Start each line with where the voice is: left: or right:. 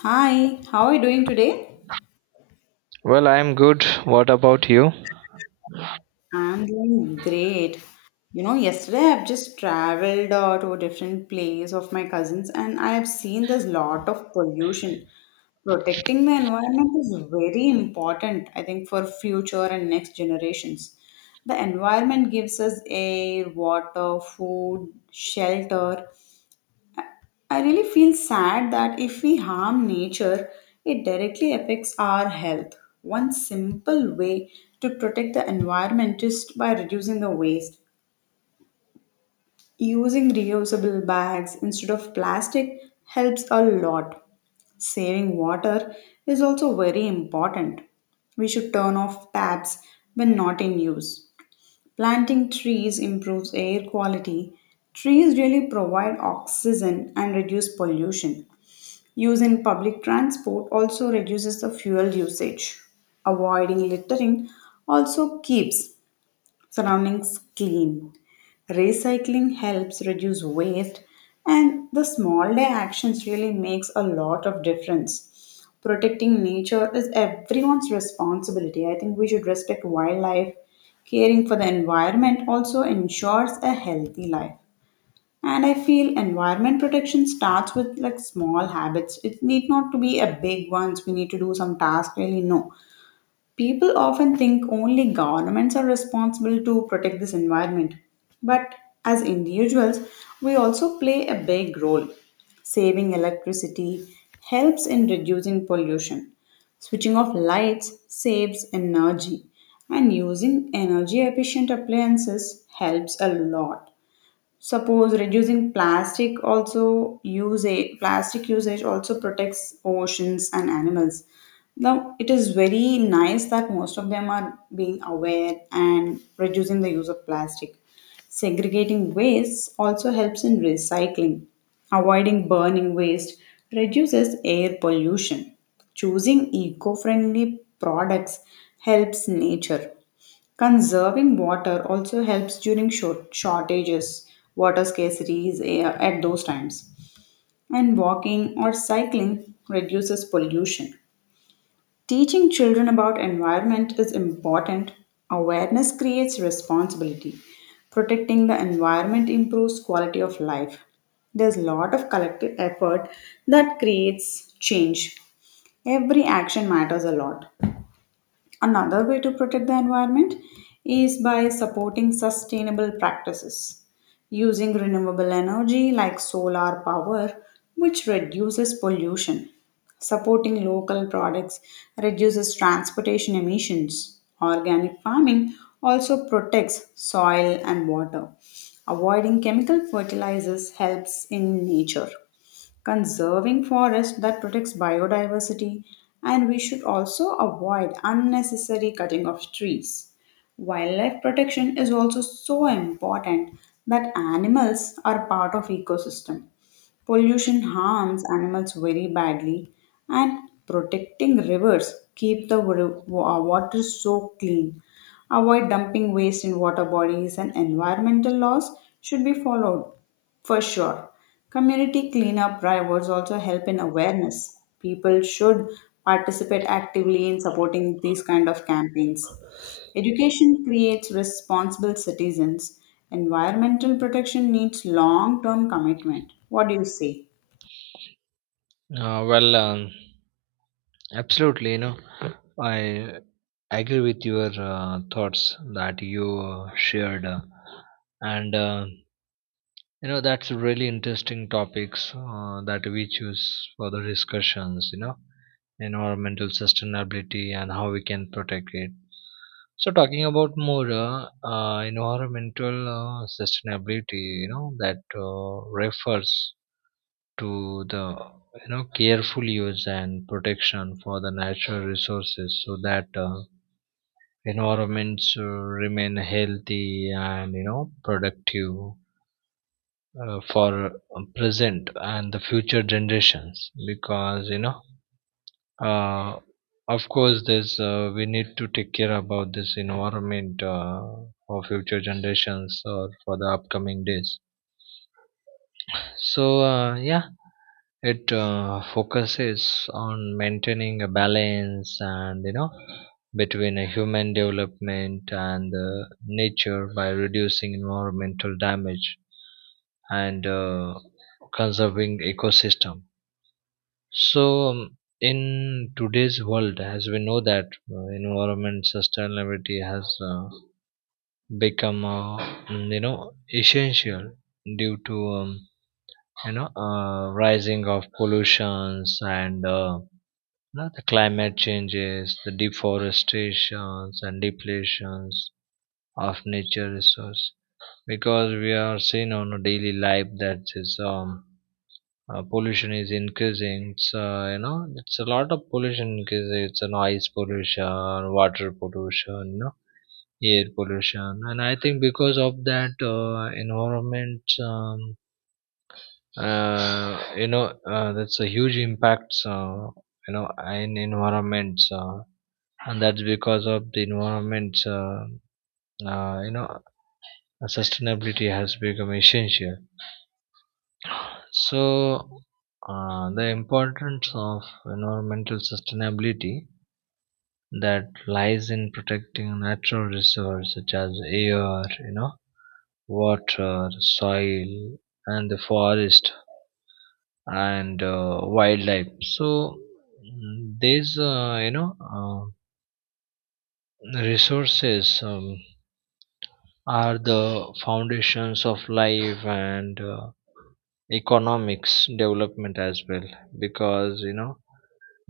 left: Hi, how are you doing today?
right: Well, I'm good. What about you?
left: I'm doing great. You know, yesterday I've just traveled to a different place of my cousins and I've seen there's lot of pollution. Protecting the environment is very important, I think, for future and next generations. The environment gives us air, water, food, shelter. I really feel sad that if we harm nature, it directly affects our health. One simple way to protect the environment is by reducing the waste. Using reusable bags instead of plastic helps a lot. Saving water is also very important. We should turn off taps when not in use. Planting trees improves air quality. Trees really provide oxygen and reduce pollution. Use in public transport also reduces the fuel usage. Avoiding littering also keeps surroundings clean. Recycling helps reduce waste, and the small day actions really makes a lot of difference. Protecting nature is everyone's responsibility. I think we should respect wildlife. Caring for the environment also ensures a healthy life, and I feel environment protection starts with like small habits. It need not to be a big ones. We need to do some task really, no. People often think only governments are responsible to protect this environment, but as individuals we also play a big role. Saving electricity helps in reducing pollution. Switching off lights saves energy, and using energy efficient appliances helps a lot. Suppose reducing plastic also use a plastic usage also protects oceans and animals. Now it is very nice that most of them are being aware and reducing the use of plastic. Segregating waste also helps in recycling. Avoiding burning waste reduces air pollution. Choosing eco friendly products helps nature. Conserving water also helps during shortages, water scarcity is at those times. And walking or cycling reduces pollution. Teaching children about environment is important. Awareness creates responsibility. Protecting the environment improves quality of life. There's a lot of collective effort that creates change. Every action matters a lot. Another way to protect the environment is by supporting sustainable practices, using renewable energy like solar power, which reduces pollution. Supporting local products reduces transportation emissions. Organic farming also protects soil and water. Avoiding chemical fertilizers helps in nature, conserving forest that protects biodiversity. And we should also avoid unnecessary cutting of trees. Wildlife protection is also so important, that animals are part of ecosystem. Pollution harms animals very badly, and protecting rivers keep the water so clean. Avoid dumping waste in water bodies, and environmental laws should be followed for sure. Community cleanup drivers also help in awareness. People should participate actively in supporting these kind of campaigns. Education creates responsible citizens. Environmental protection needs long-term commitment. What do you say?
right: Uh, well, um, absolutely. I agree with your thoughts that you shared, and you know that's really interesting topics that we choose for the discussions. Environmental sustainability and how we can protect it. So, talking about more environmental sustainability, that refers to the careful use and protection for the natural resources so that environments remain healthy and productive for present and the future generations because uh, of course there's we need to take care about this environment for future generations or for the upcoming days. So, yeah, it focuses on maintaining a balance and between a human development and nature by reducing environmental damage and conserving ecosystem. So, in today's world, as we know that environment sustainability has become essential due to um, rising of pollutions and you know, the climate changes, the deforestations and depletions of nature resource, because we are seeing on a daily life that is pollution is increasing. It's you know it's a lot of pollution, because it's a noise pollution, water pollution, air pollution. And I think because of that environment that's a huge impact in environments and that's because of the environments uh, you know sustainability has become essential. So the importance of environmental sustainability that lies in protecting natural resources such as air, water, soil, and the forest, and wildlife. So these resources are the foundations of life and economics development as well, because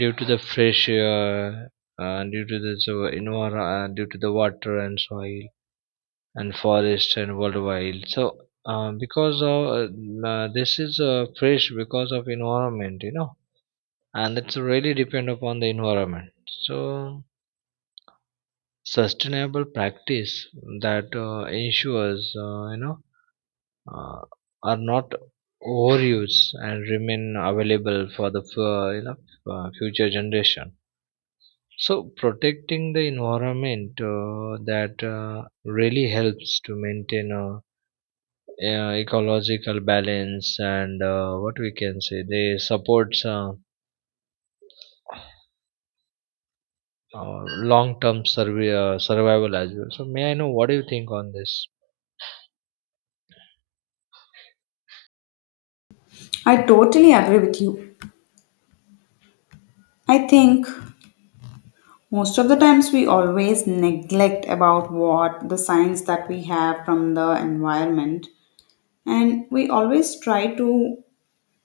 right: due to the fresh air, due to the so, you due to the water and soil and forest and worldwide. So because of this is fresh because of environment, and it's really depend upon the environment. So sustainable practice that ensures uh, are not overused and remain available for the future generation. So protecting the environment that really helps to maintain a, ecological balance and what we can say they supports uh, long-term survival as well. So may I know what do you think on this?
left: I totally agree with you. I think most of the times we always neglect about what the science that we have from the environment, and we always try to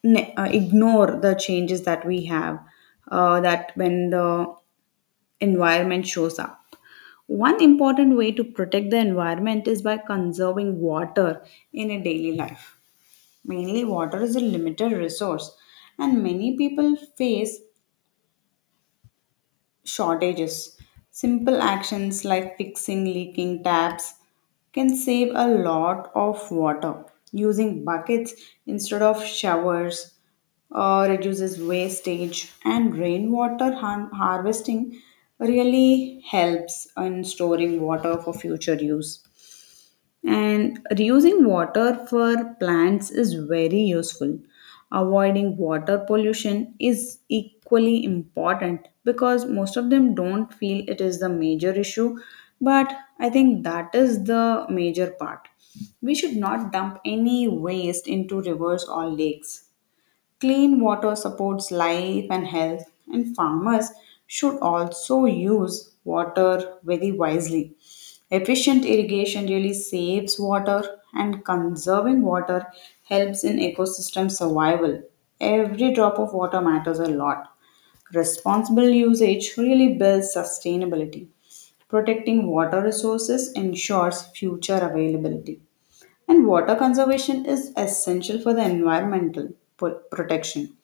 left: ignore the changes that we have, that when the environment shows up. One important way to protect the environment is by conserving water in a daily life. Mainly water is a limited resource, and many people face shortages. Simple actions like fixing leaking taps can save a lot of water. Using buckets instead of showers reduces wastage, and rainwater harvesting really helps in storing water for future use. And reusing water for plants is very useful. Avoiding water pollution is equally important, because most of them don't feel it is the major issue, but I think that is the major part. We should not dump any waste into rivers or lakes. Clean water supports life and health, and farmers should also use water very wisely. Efficient irrigation really saves water, and conserving water helps in ecosystem survival. Every drop of water matters a lot. Responsible usage really builds sustainability. Protecting water resources ensures future availability. And water conservation is essential for the environmental protection.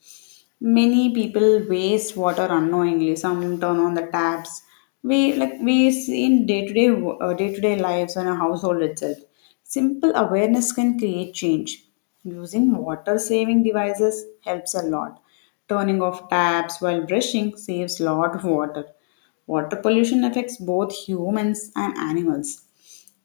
left: Many people waste water unknowingly. Some turn on the taps. We like we see in day to day lives and a household itself. Simple awareness can create change. Using water saving devices helps a lot. Turning off taps while brushing saves lot of water. Water pollution affects both humans and animals.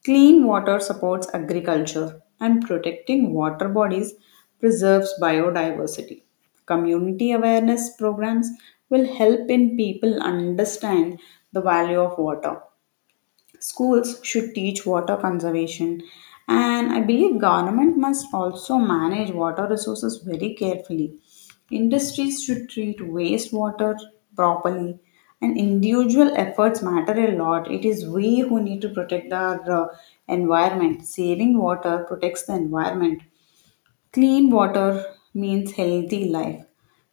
left: Clean water supports agriculture, and protecting water bodies preserves biodiversity. Community awareness programs will help in people understand the value of water. Schools should teach water conservation, and I believe government must also manage water resources very carefully. Industries should treat wastewater properly, and individual efforts matter a lot. It is we who need to protect our environment. Saving water protects the environment. Clean water means healthy life.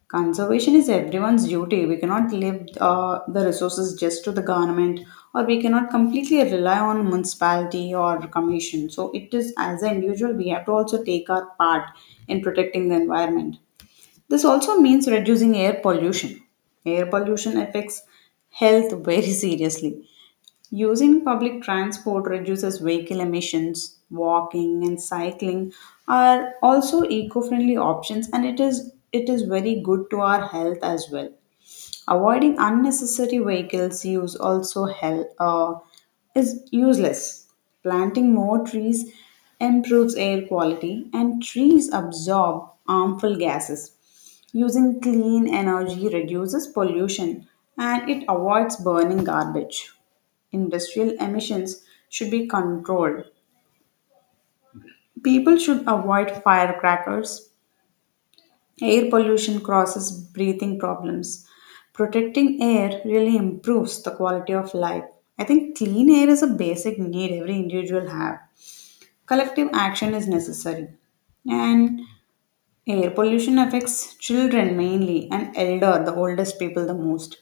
left: Conservation is everyone's duty. We cannot leave the resources just to the government, or we cannot completely rely on municipality or commission. So it is as an individual we have to also take our part in protecting the environment. This also means reducing air pollution. Air pollution affects health very seriously. Using public transport reduces vehicle emissions. Walking and cycling are also eco-friendly options, and it is very good to our health as well. Avoiding unnecessary vehicles use also help, is useless. Planting more trees improves air quality, and trees absorb harmful gases. Using clean energy reduces pollution, and it avoids burning garbage. Industrial emissions should be controlled. People should avoid firecrackers. Air pollution causes breathing problems. Protecting air really improves the quality of life. I think clean air is a basic need every individual have. Collective action is necessary. And air pollution affects children mainly and elder, the oldest people the most.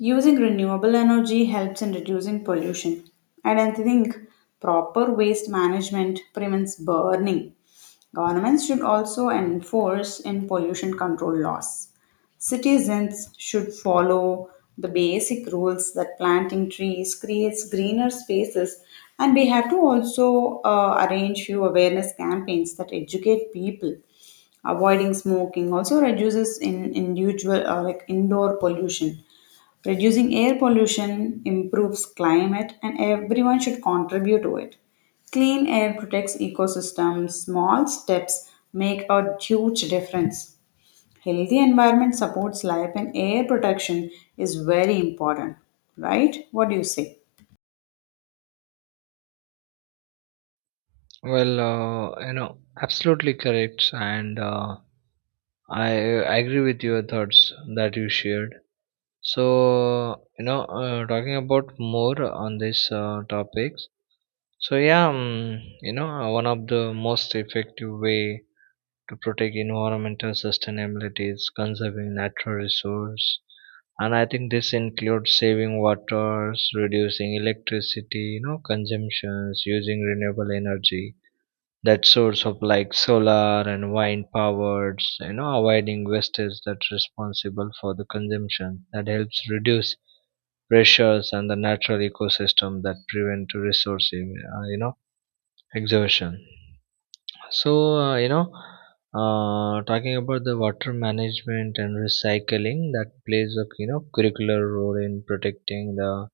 left: Using renewable energy helps in reducing pollution. And I think proper waste management prevents burning. Governments should also enforce in pollution control laws. Citizens should follow the basic rules, that planting trees creates greener spaces. And we have to also arrange few awareness campaigns that educate people. Avoiding smoking also reduces in individual, like indoor pollution. Reducing air pollution improves climate, and everyone should contribute to it. Clean air protects ecosystems. Small steps make a huge difference. Healthy environment supports life, and air protection is very important. Right? What do you say?
right: Well, absolutely correct, and I agree with your thoughts that you shared. So talking about more on this topics. So yeah, one of the most effective way to protect environmental sustainability is conserving natural resource. And I think this includes saving waters, reducing electricity consumptions, using renewable energy, that source of like solar and wind powered, avoiding wastage that's responsible for the consumption that helps reduce pressures on the natural ecosystem, that prevent resource exhaustion. So, talking about the water management and recycling that plays a curricular role in protecting the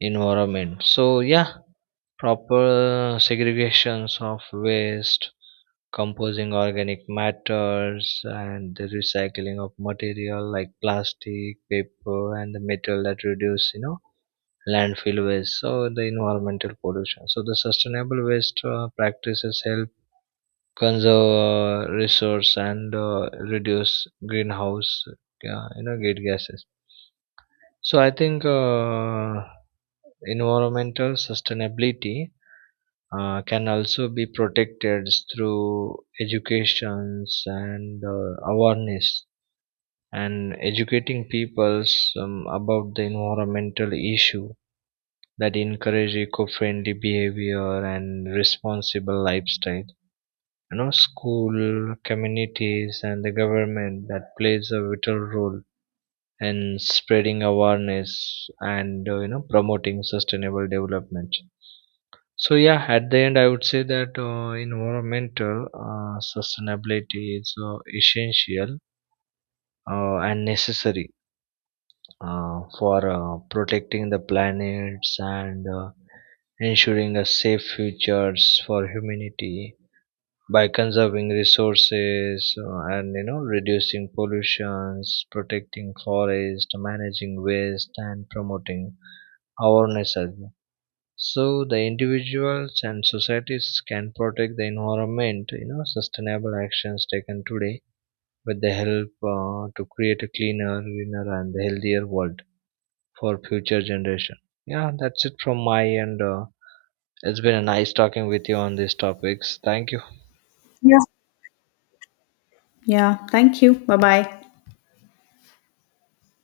right: environment. So, yeah, proper segregations of waste, composing organic matters, and the recycling of material like plastic, paper, and the metal that reduce landfill waste. So, the environmental pollution. So, the sustainable waste practices help conserve resource and reduce greenhouse gate gases. So I think environmental sustainability can also be protected through educations and awareness, and educating peoples about the environmental issue that encourage eco-friendly behavior and responsible lifestyle. School communities and the government that plays a vital role in spreading awareness and promoting sustainable development. So yeah, at the end I would say that environmental sustainability is essential and necessary for protecting the planets and ensuring a safe futures for humanity by conserving resources, and reducing pollutions, protecting forest, managing waste, and promoting awareness as well. So the individuals and societies can protect the environment. Sustainable actions taken today with the help to create a cleaner, greener, and healthier world for future generation. Yeah, that's it from my end. It's been a nice talking with you on these topics. Thank you.
left: Yeah. Yeah, thank you. Bye bye.